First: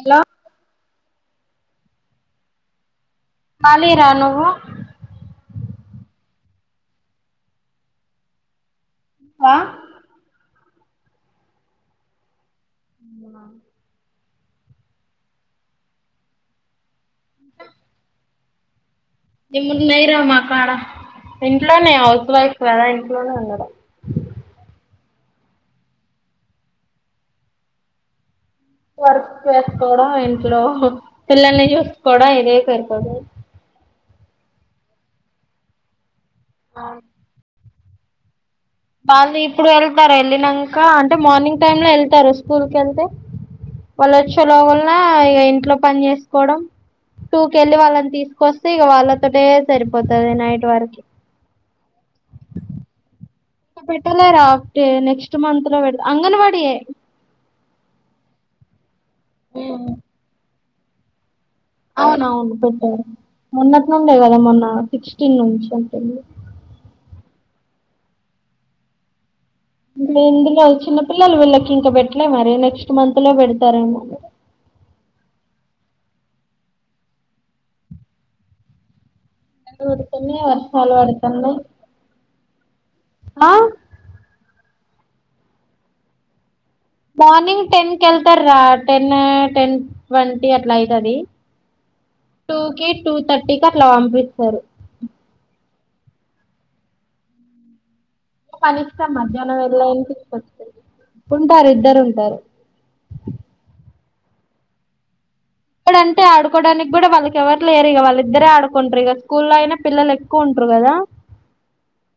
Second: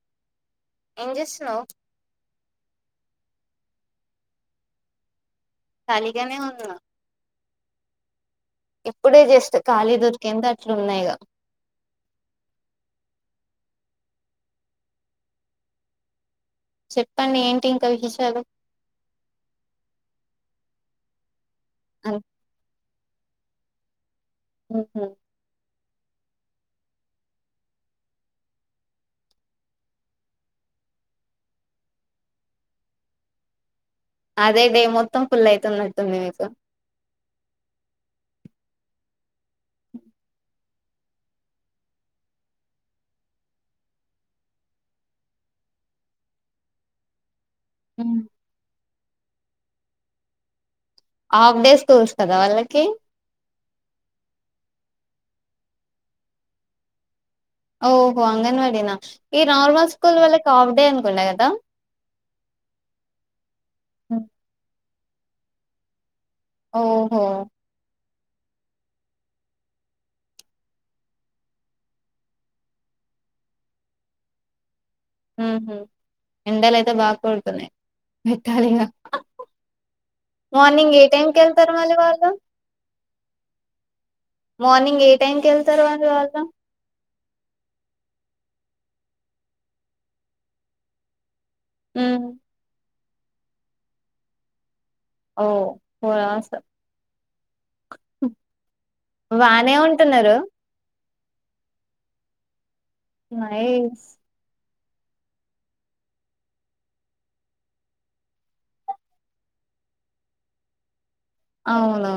Hello ఏం చేస్తున్నావు కాళీ రా నువ్వు కాళిగానే ఉన్నా ఇప్పుడే ఆ జస్ట్ ఖాళీ దొరికింది అట్లు ఉన్నా ఇగా ఉమ్మ చెప్పండి ఏంటి ఇంకా విశేషాలు నిమ్ ఉన్నాయి రా మాకాడ ఇంట్లోనే హౌస్ వైఫ్ కదా ఇంట్లోనే ఉండ ఉహు వర్క్ చేసుకోవడం ఇంట్లో పిల్లల్ని చూసుకోవడం ఇదే సరుపోదు అదే డే మొత్తం ఫుల్ అవుతున్నట్టుంది మీరు అ వాళ్ళు ఇప్పుడు వెళ్తారు వెళ్ళినాక అంటే మార్నింగ్ టైమ్ లో వెళ్తారు స్కూల్ కి వెళ్తే వాళ్ళొచ్చే లోగులన ఇక ఇంట్లో పని చేసుకోవడం టూకెళ్ళి వాళ్ళని తీసుకొస్తే ఇక వాళ్ళతోటే సరిపోతది నైట్ వరకు హాఫ్ డేస్ స్కూల్స్ కదా వాళ్ళకి ఆ పెట్టలే రాఫటే నెక్స్ట్ మంత్ లో పెడ అంగన్వడి ఓహో అంగన్వడిన ఈ నార్మల్ స్కూల్ వల్లకి హాఫ్ డే అనుకుంట కదా అవునవును పెట్టారు మొన్నట్ నుండే కదా మొన్న సిక్స్టీన్ నుంచి అంటుంది ఓహో ఇందులో చిన్న పిల్లలు వీళ్ళకి ఇంకా పెట్టలే మరి నెక్స్ట్ మంత్ లో పెడతారేమో ఉహు ఎండలు అయితే బాగ కొడుతున్నాయి పెట్టాలిగా ఊరుతనే వర్షాలు మార్నింగ్ ఏ టైమ్కి పడుతున్నాయి వెళ్తారు మళ్ళీ వాళ్ళు ఆ మార్నింగ్ ఏ టైంకి వెళ్తారు వాళ్ళు వాళ్ళ మార్నింగ్ టెన్ కి వెళ్తారు రా టెన్ టెన్ ట్వంటీ అట్లా అయితది ఉ టూ థర్టీ కి అట్లా పంపిస్తారు ఓ ఫస పని ఇస్తాం మధ్యాహ్నం వెళ్ళ అని ఉంటున్నారు తీసుకొచ్చేది ఉంటారు ఇద్దరు ఉంటారు నైస్ ఇప్పుడు అంటే ఆడుకోడానికి కూడా వాళ్ళకి ఎవరు లేరు ఇగ వాళ్ళిద్దరే ఆడుకుంటారు ఇక స్కూల్లో అయినా పిల్లలు ఎక్కువ ఉన్ ప్రు కదా అవునా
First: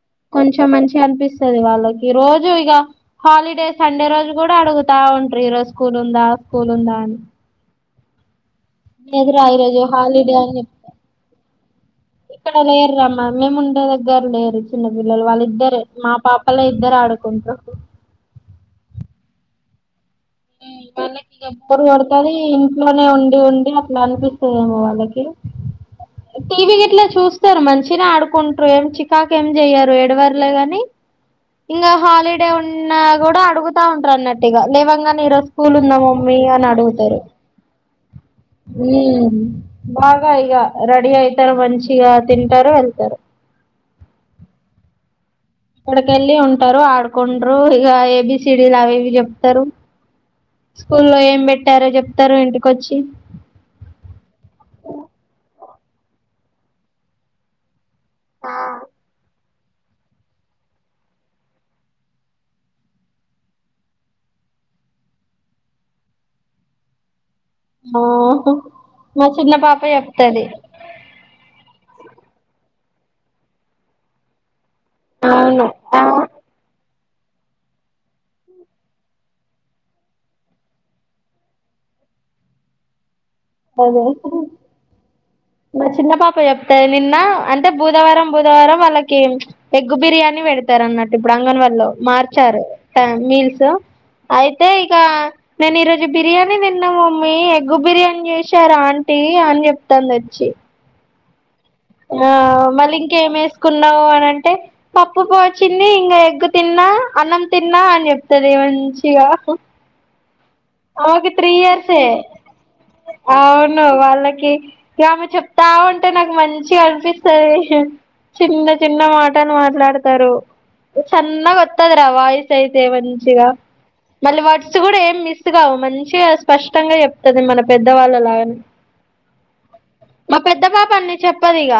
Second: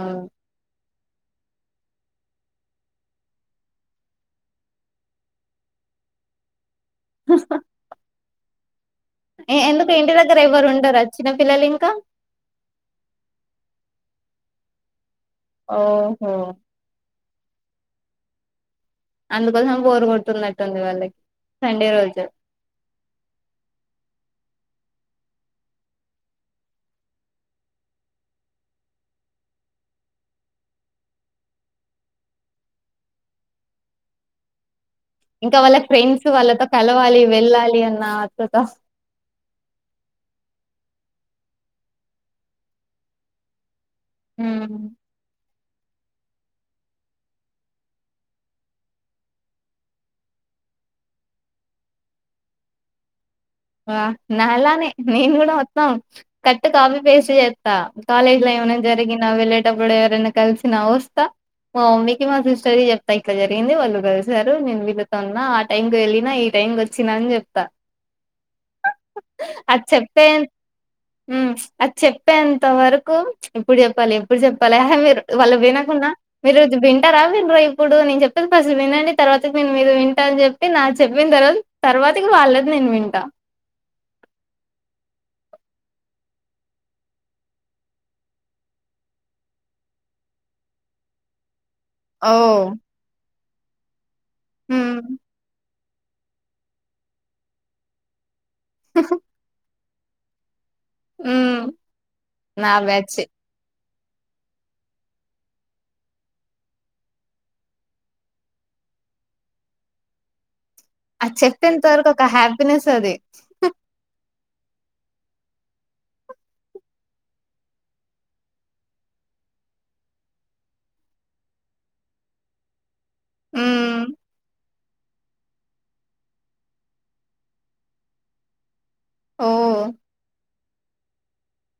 కనిపిస్తాది వాళ్ళకి రోజు ఇగ హాలిడే సండే రోజు కూడా అడుగుతా ఉంటారు ఈరోజు స్కూ ల్ ఉందా స్కూల్ ఉందా అని సస్తా లేదురా ఈరోజు ఎందుకు ఇంటి హాలిడే దగ్గర అని ఎవరు చెప్తా ఉండరా చిన్న పిల్లలు ఇంకా ఇక్కడ లేర్రామ్మా మేము ఉండే ఇదరు లేరు చిన్న పిల్లలు వాళ్ళ ఇద్దరే మా ఓహో పాపలే ఇద్దరు ఆడుకుంటారు అందుకోసం గోర్ వాళ్లకి ఇగా బోర్ కొడతాది ఇంట్లోనే ఉండి ఉండి అట్లా అనిపి స్తదేమో వాళ్ళకి టీవీ గిట్లా చూస్తారు మంచిగనే ఆడుకుంటారు ఏం చికాకు ఏం చెయ్యారు ఎడవర్లే గాని ఇంగ హాలిడే ఉన్నా గుడా అడుగుతా ఉంటారు అన్నట్టు ఇగా లేవంగానే ఈరో ఇంకా స్కూల్ వాళ్ళ ఉందా ఫ్రెండ్స్ మమ్మీ వాళ్ళతో అని అడుగుతారు కలవాలి వెళ్ళాలి అన్న ఆతృత ఉహ్మ్ బాగా ఇగ రెడీ అయితారు మంచిగా తింటారు వెళ్తారు ఉమ్మ్ అక్కడికెళ్ళి ఉంటారు ఆడుకుంట్రు ఇక ఏబిసిడీలు అవి ఇవి చెప్తారు స్కూల్లో ఏం పెట్టారో చెప్తారు ఇంటికొచ్చి వా నాలానే నేను కూడా కట్టు కాపీ పేస్ట్ చెస్తా కాలేజ్ లో ఏమైనా జరిగినా వెళ్ళే టప్పుడు ఎవరైనా కలిసిన వస్తా మా మమ్మీకి మా సిస్టర్‌కి చెప్తా ఇట్లా జరిగింది వాళ్ళు కలిసారు నేను వీళ్ళతో ఉన్నా ఆ టైం కి వెళ్ళిన ఈ టైం కి వచ్చిన అని చే మోహో మా చిన్న పాప అది చెప్తే చెప్తది హ్మ్ అది చెప్పేంత వరకు ఎప్పుడు చెప్పాలి ఎప్పుడు చె ప్పాలి ఆ మిరు వాళ్ళు అవును ఆ వినకుండా ఈరోజు వి టారా వినరా ఇప్పుడు నేను చెప్పిది ఫస్ట్ వినండి తర్వాత నేను మీరు వింటా అని చెప్పి నా చెప్పిన తర్వాత తర్వా తకి వాళ్లది నేను వింటా అదే మా చిన్న పాప చెప్తాది నిన్న అంటే బుధవారం బుధవారం వాళ్ళకి ఎగ్ బిర్యానీ పెడతారు అన్నటు ఇప్పుడు అంగన్ వాల్లో మార్చారు ఓహ్! టై మీల్స్ అయితే ఇక హ్మ్. నేను ఈరో బిర్యానీ తిన్నా మమ్మీ ఎగ్గు బిర్యానీ చేసారు ఆంటీ అని చెప్తాంది వచ్చి ఉమ్మ్ ఆ మళ్ళీ ఇంకేం ఎసుకు కున్నావు అని అంటే పప్పు బువ్వ వచ్చింది ఇంకా ఎగ్గు తిన్నా అన్నం తిన్నా అని చెప్తుంది ఏ మంచిగా ఆది అది త్రీ చెప్పేంత ఇయర్సే వరకు ఒక హ్యాపీనెస్ అది. అవును వాళ్ళకి గమె చెప్తా ఉంటే నాకు మంచిగా అనిపిస్తాది చిన్న చిన్న మాటలు మాట్లాడతారు చన్నగ వత్తది రా వాయిస్ అయితే మంచిగా హ్మ్. మళ్ళీ వర్డ్స్ కూడా ఏం మి స్ కావు మంచిగా స్పష్టంగా చెప్తాది మన పెద్దవాళ్ళలాగానే ఉమ్మ్ పెద్ద పాప అన్ని చెప్పదు ఇగ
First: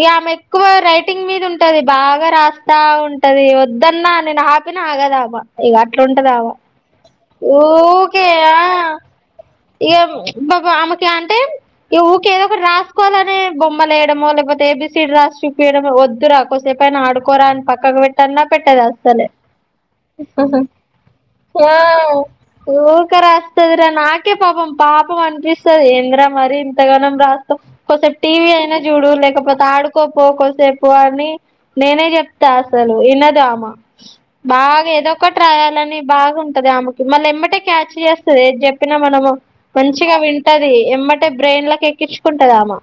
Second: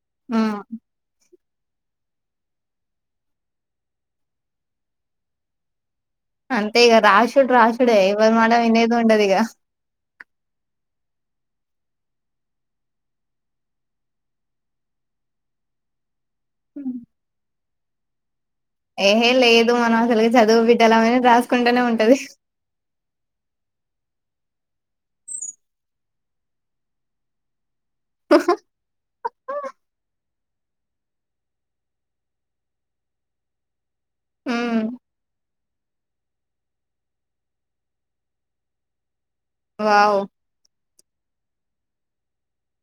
ఇగ ఆమె హ్మ్. ఎక్కువ రైటింగ్ మీద ఉం టది బాగా రాస్తా ఉంటది వద్దన్నా నేను ఆపిన ఆగదామే ఇగ అట్లుంటదామ అంతే ఇగ రాశుడు రాశుడే ఎవరు మాట వినేది ఉండది ఇగ ఇక మా బామకి అంటే ఈ ఉకే ఏదోకటి ఒకటి రాసుకోవాలనే బొమ్మలు ఎయడమో లేక్పోతే ఏబీసీడీ రాసి చూపియడమో వద్దురా కొసేపు హ్మ్. పైన ఆడుకోరాన్ పక్కకు పెట్టాన్నా పట్టద్ అస్సలే ఏహే! లేదు మనం అసలుకి చదువు బిడ్డలమని ఆ రాసుకుంటూనే ఉంటది. ఊకెరస్ వస్తుందిరా నాకే పాపం పాపం అనిపిస్తది ఏంద్రా మరి ఇంతగానం రాస్ కొసెప్ టీవీ అయినా చూడు లే కాకపోతే ఆడుకోపోకోసేపు అని నేనే చెప్తా అసలు వినదమ హ్మ్. బాగా ఏదో ఒకటి రాయాలని బాగుంటది ఆమెకి మళ్ళీ ఎమ్మటే క్యాచ్ చేస్తుది ఏది చెప్ చెప్పిన మనము మంచిగా వావ్! వింటది ఏమంటే బ్రెయిన్ల కేక్కించుకుంటదామా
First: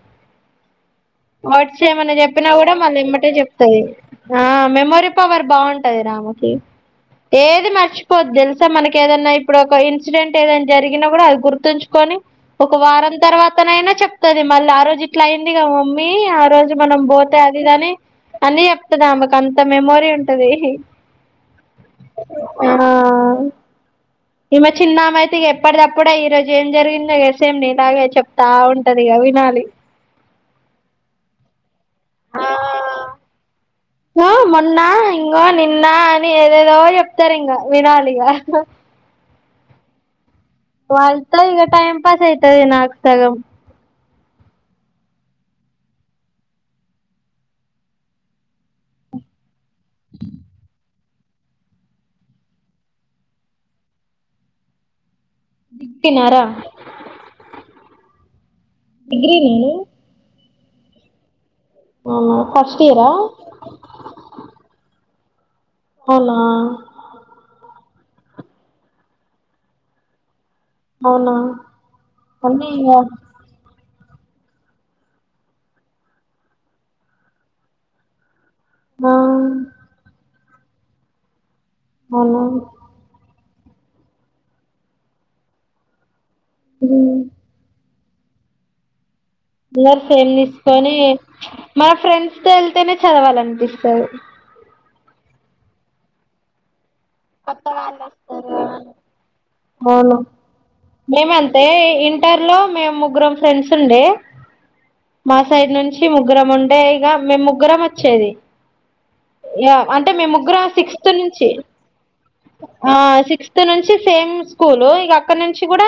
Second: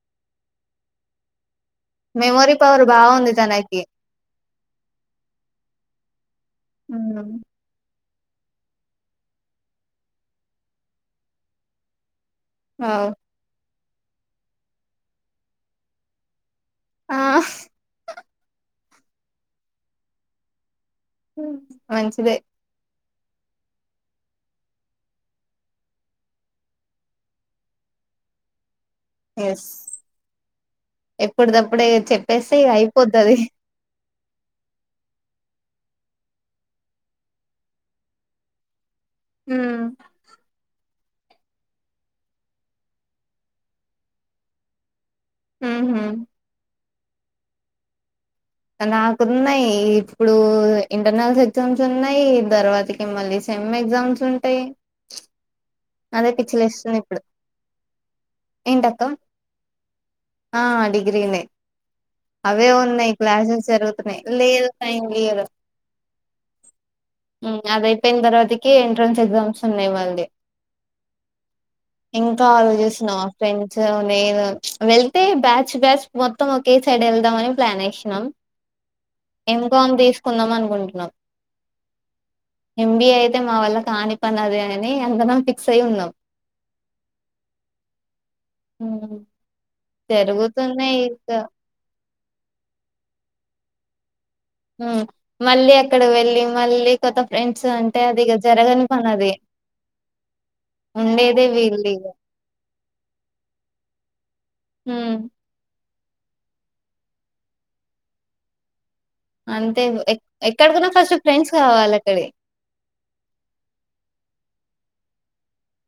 వాట్స్ ఏమన్నా చెప్పినా మెమోరీ కూడా పవర్ మళ్ళీ ఇమ్మటే బాగుంది చెప్తాంది తనకి ఆ మెమొరీ పవర్ బాగుంటది రా అమ్ కి ఏది మర్చిపోద్దు తెలుసా మనకేదన్నా ఇప్పుడు ఒక ఇన్సిడెంట్ ఏద జరిగినా కూడా అది గుర్తుంచుకొని ఒక వావ్ వారం తర్వాతనైనా చెప్తుది మళ్ళ ఆ రోజు ఇట్లా అయింది క మమ్మీ ఆ రోజు మనం ఆ పోతే అది ఇది అని అన్ని చెప్తదిా ఆమేకు అంత మేమొరీ ఉంటది మ్ మనంచిదే ఆ ఈమె చిన్నామైతే ఇగ ఎప్పటిదప్పుడే ఈ రోజు ఏం జరిగిందో సేంనిలాగే చెప్తా ఉంటది ఇగ వినాలి ఎస్ ఎప్పుటిదప్పుడే చెప్పేస్తే ఇగ అయిపోతది ఇగో మొన్న ఇంగో నిన్న అని ఏదేదో చెప్తారింగా వినాలిగా మ్ వాళ్ళతో ఇగ టైమ్ పాస్ అయితది నాకు సగం మ్ హు నాకున్నా ఇ ఇప్పుడు ఇంటర్నల్స్ ఎగ్జామ్స్ ఉన్నాయ్ తర్వాతకి మళ్ళీ సెమ్ ఎగ్జామ్స్ ఉంటాయ్ అదే తిన్నారా పిచ్చిలేస్తుంది ఇప్పుడు ఏంటక్క డిగ్రీ నేను ఆ డిగ్రీనే అవునా అవే ఫస్ట్ ఇయరా ఉన్నాయ్ క్లాసెస్ జరుగుతున్నాయ్ లేదు టైం లేద అవునా అపోయిన తర్వాతకి ఎంట్రన్స్ ఎ్జామ్స్ ఉన్నాయ్ మళ్ళీ అవునా ఇంకా అన్నీ ఇగ ఆలోచస్తున మ ఫ్రెండ్స్ లేదు వెళ్తే బ్యాచ్ బ్యాచ్ మొత్తం ఒకే సైడ్ వెళ్దామని ప్లాన్ ఎసినాం ఆ ఏంకామ్ తీసుకుందాం అనుకుంటున్నాం అవునా ఎంబీఏ అయితే మా వల్ల కాని పని అది అని అందరం ఫిక్స్ అయి ఉన్నాం మ్ మ్ అందరు సేమ్ తీసుకొని మన ఫ్రెండ్స్ తో వెళ్తేనే చదవాలనిపిస్తది మ్ మళ్ళీ అక్కడ వెళ్ళి మళ్ళీ కొత్త ఫ్రెండ్స్ వాళ్ళు అంటే అది ఇగ జరగని వస్తారు పని అది అవును ఉండేదే మేమంతే వీళ్ళు ఇక ఇంటర్ లో మేము ముగ్గురం ఫ్రెండ్స్ ఉండే ఉమ్, మా సైడ్ నుంచి ముగ్గురం ఉండే ఇగ మేము ముగ్గురం వచ్చేది యా అంతే అంటే ఎక్- మీమ్ ముగ్గురం ఎక్కడికన్నా సిక్స్త్ ఫస్ట్ నుంచి ఫ్రెండ్స్ కావాలి అక్కడి ఆ సిక్స్త్ నుంచి సేమ్ స్కూల్ ఇగ అక్కడ నుంచి కూడా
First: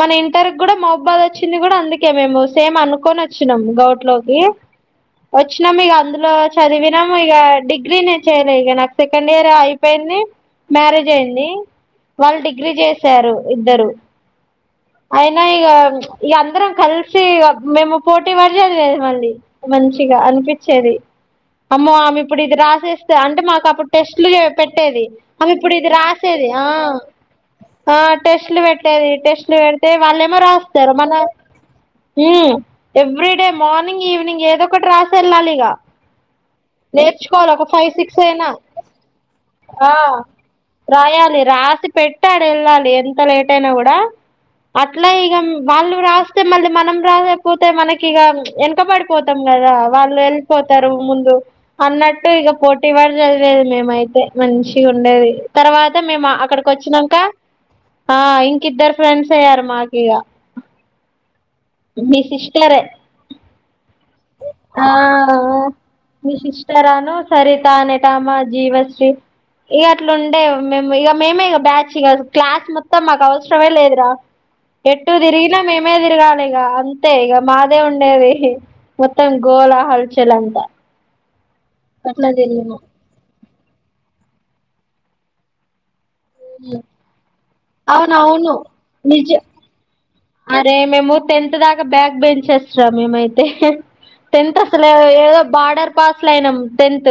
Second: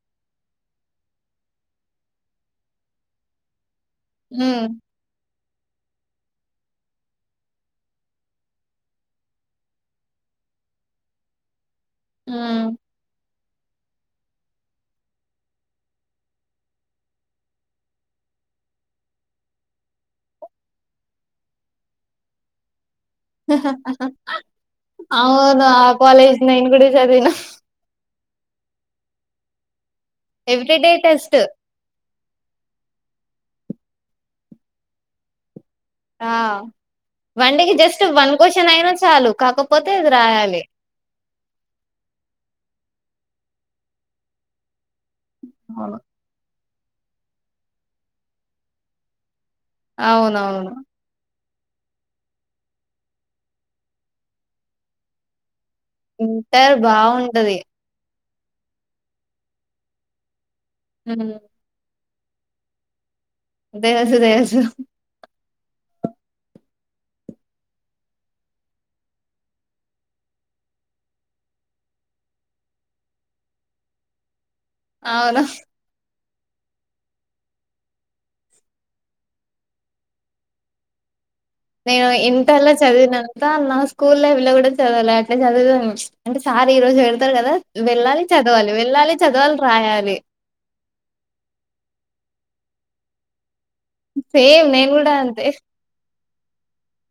మన ఇంటర్ కూడా మవ్బాద్ వచ్చింది కూడా అందుకే మేము సేమ్ అనుకోన అచ్చినాం గౌట్లోకి ఉమ్, వచ్చినాము ఇగ అందులో చదివినాము ఇగ డిగ్రీ నేను చేయలే ఇగ నాకు సెకండ్ ఇయర్ అయిపోయింది మ్యారేజ్ అయింది వాళ్ళు ఉమ్. డిగ్రీ చేసారు ఇద్దరు అయినా ఇగ ఇగ అందరం కలిసి గ మేము పోటీ చదివేది మళ్ళి మంచి గా అనిపించేది అమ్మో ఆమె ఇప్పుడు ఇది రాసేస్ అంటే మాకు అప్పుడు టెస్ట్లు పెట్టేది అవును ఇప్పుడు ఆ ఇది కాలేజ్ రాసేది ఆ నేను కూడా చదివిన ఆ టెస్ట్లు పెట్టేది టెస్ట్లు పెడి తే వాళ్ళేమో ఎవ్రీడే రాస్తారు మన test um every morning evening ఏదో ఒకటి రాసి వెళ్ళాలి ఇక ఆ నేర్చుకోవాలి వన్ ఒక డేకి ఫైవ్ జస్ట్ సిక్స్ వన్ అయినా క్వశ్చన్ చాలు కాకపోతే అది రాయాలి రాయాలి రాసి పెట్టీ ఆడ వెళ్ళాలి ఎంత లేట్ అయినా కూడా అట్ల ఇక వాళ్ళు అవును రాస్తే మళ్ళీ మనం రాయకపోతే మనకి ఇక వెనకబడిపోతు పోతం కదా వాళ్ళు అవునవును వెళ్ళిపోతరు ముందు అన్నట్టు ఇక పోటీ పడి చదివేది మేమయితే మంచిగుండేది తర్వాత మేము అక్కడికి ఇంటర్ వచ్చినంక బాగుంటది ఆ ఇంకిద్దరు ఫ్రెండ్స్ అయ్యారు మాకు ఇక హ మీ సిస్టరే తెలుసు తెలుసు సిస్టరను సరిత అనేెటామ జీవశ్రీ ఇక అట్ల ఉండే మేము ఇక మేమే ఇక బ్యాచ్ ఇక క్లాస్ మొత్తం మాకు అవసరమే లేదురా ఎటు అవును తిరిగినా మేమే తిరగాలి ఇక అంతే ఇక మాదే ఉండేది మొత్తం గోలా హల్చల్ అంత నేను ఇంటర్లో చదివినంత నా స్కూల్ లైఫ్ లో కూడా చదవాలే అట్ల చదివాం అంటే సార్ ఈ రోజు పెడతడు కదా వెళ్ళాలి అవునవును చదవాలి వెళ్ళాలి నిజ చదవాలి రాయాలి అరే మేము టెన్త్ దాకా బ్యాగ్ బెంచర్స్రా మేమయితే టెన్త్ సేమ్ అసలు నేను కూడా ఏదో అంతే బార్డర్ పాస్ల అయినాం టెన్త్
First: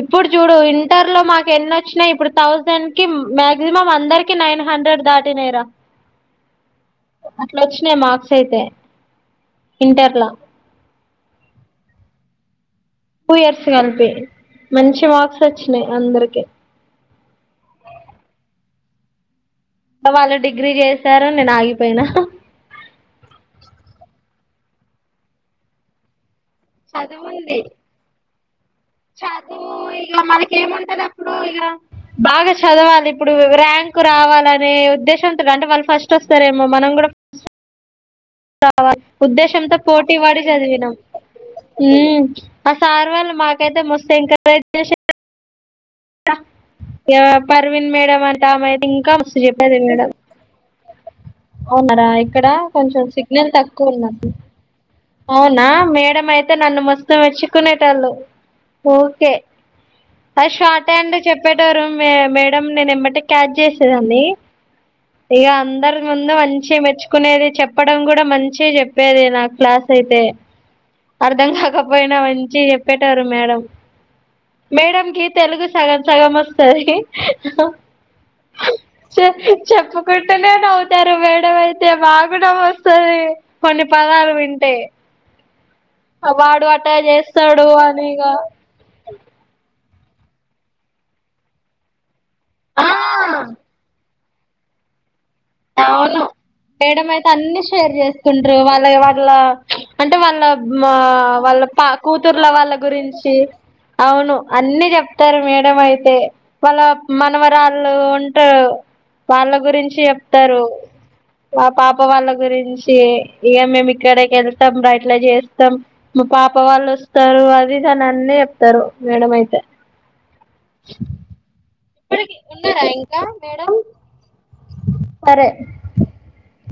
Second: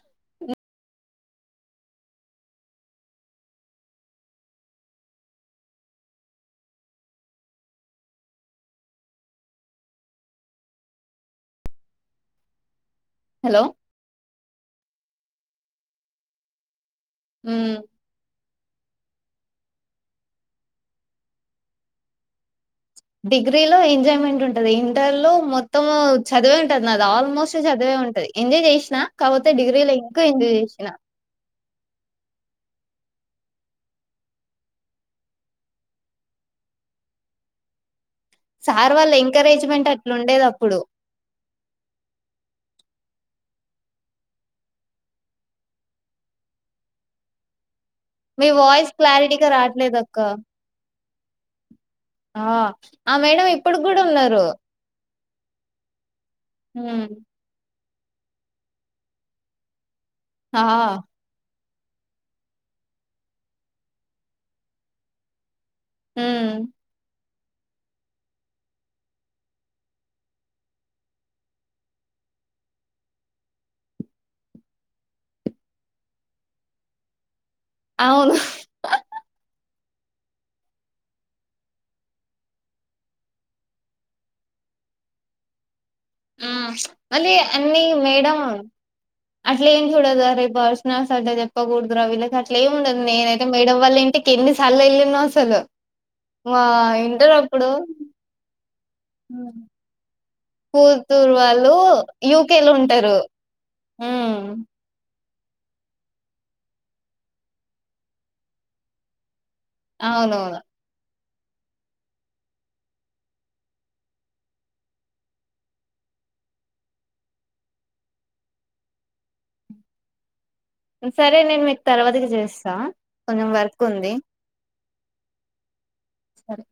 ఇప్పుడు చూడు ఇ ఇంటర్ లో మాకు ఎన్ని వచ్చినయి ఇప్పుడు థౌజండ్ కి మాక్సిమం అందరికి నైన్ హండ్రెడ్ దాటినయిరా అ అట్లోచ్చినయి మార్క్స్ అయితే ఇంటర్లా టూ హలో ఇయర్స్ కలిపి మంచి మార్క్స్ వచ్చినయి అందరికి ఉమ్ ఇంగ వాళ్ళు డిగ్రీ చేశారు నేను ఆగిపోయినా డిగ్రీ లో ఎంజాయ్మెంట్ ఉంటది ఇంటర్ లో మొత్తము చదివే ఉంటది నాది ఆల్మోస్ట్ చదువుంది చదివే ఉంటది ఎజాయ్ చేసిన చదువు ఇక మనకేం ఉంటది అప్పుడు ఇక బాగా చదవాలి ఇప్పుడు ర్యాంకు రావాలనే ఉద్దేశంతోటి అంటే వాళ్ళు ఫస్ట్ వస్తరేమో మ నేను కూడా ఫస్ట్ సార్ రావాలనే వాళ్ళ ఉద్దేశంతో ఎంకరేజ్‌మెంట్ పోటీ పడి అట్లుండేదప్పుడు. చదివినం సార్ వాళ్ళు మాకైతే మస్తు ఎంకరేజ్ చేసే ఫర్హీన్ మేడమ్ అంట మీ ఆమె వాయిస్ ఇంకా మస్తు క్లారిటీగా చెప్పేది మేడమ్ రాట్లేదక్క. అవునారా ఇక్కడ ఆ! కొంచెం ఆ మేడం సిగ్నల్ ఇప్పటికి తక్కువ గూడా ఉన్నట్టుంది ఉన్నారు. అవునా మేడమయితే నన్ను హ్మ్. మస్తు మెచ్చుకునేటోళ్ళు ఊకే అది ఆ! షార్ట్ హ్యాండ్ చెప్పే టోళ్లు మేడమ్ నేను ఎమ్మటే క్యాచ్ చేసేదాన్ని ఇక అం అందరి ముందు హ్మ్. మంచిగ మెచ్చుకునేది చెప్పడం కూడా మంచిగ చెప్పేది నాకు క్లాస్ అయితే అర్థం కాకపోయినా మంచిగ చెప్పేటోరు మేడమ్ మేడమ్కి తెలుగు సగం సగం వస్తది అవును. చెప్పి చెప్పుకుంటనే నవ్వుతరు మేడమయితే మాకు నవ్వొస్తది కొన్ని పదాలు వింట టే వాడు హ్మ్. అట్టా మళ్ళీ చేస్తడు అన్నీ అని ఇగ మేడం అట్లేం చూడదు అరే పర్సనల్స్ అట్ల చెప్పకూడదురా వీళ్ళకి అట్ల ఏం ఉండదు నేనైతే ఆ మేడమ్ వాళ్ళ ఇంటి ఎన్ని సార్లు ఎల్లిన్నో అసలు అవును మా మేడం అయితే ఇంటర్ అన్ని అప్పుడు షేర్ చేసుకుంట్ర వాళ్ళ వాళ్ళ హ్మ్. అంటే వాళ్ళ కూతురు వాళ్ళ వాళ్ళు కూతుర్ల యూకేలో వాళ్ళ ఉంటారు. గురించి అవును హ్మ్. అన్నీ చెప్ వతారు మేడం అయితే వాళ్ళ మనవరాళ్ళు ఉంటా వాళ్ళ గురించి అవునవును. చెప్తారు మా పాప వాళ్ళ గురించి ఇగ మేము ఇక్కడకి వెళ్తాంర ఇట్ల చేస్తాం మా పాప వాళ్ళు వస్తారు అది ఇది అన్ని చెప్తారు మేడం అయితే సరే నేను మీకు తర్వాతకి ఇప్పటికి చేస్తా ఉన్నారా ఇంకా కొంచెం మేడం వర్క్ ఉంది సరే సరే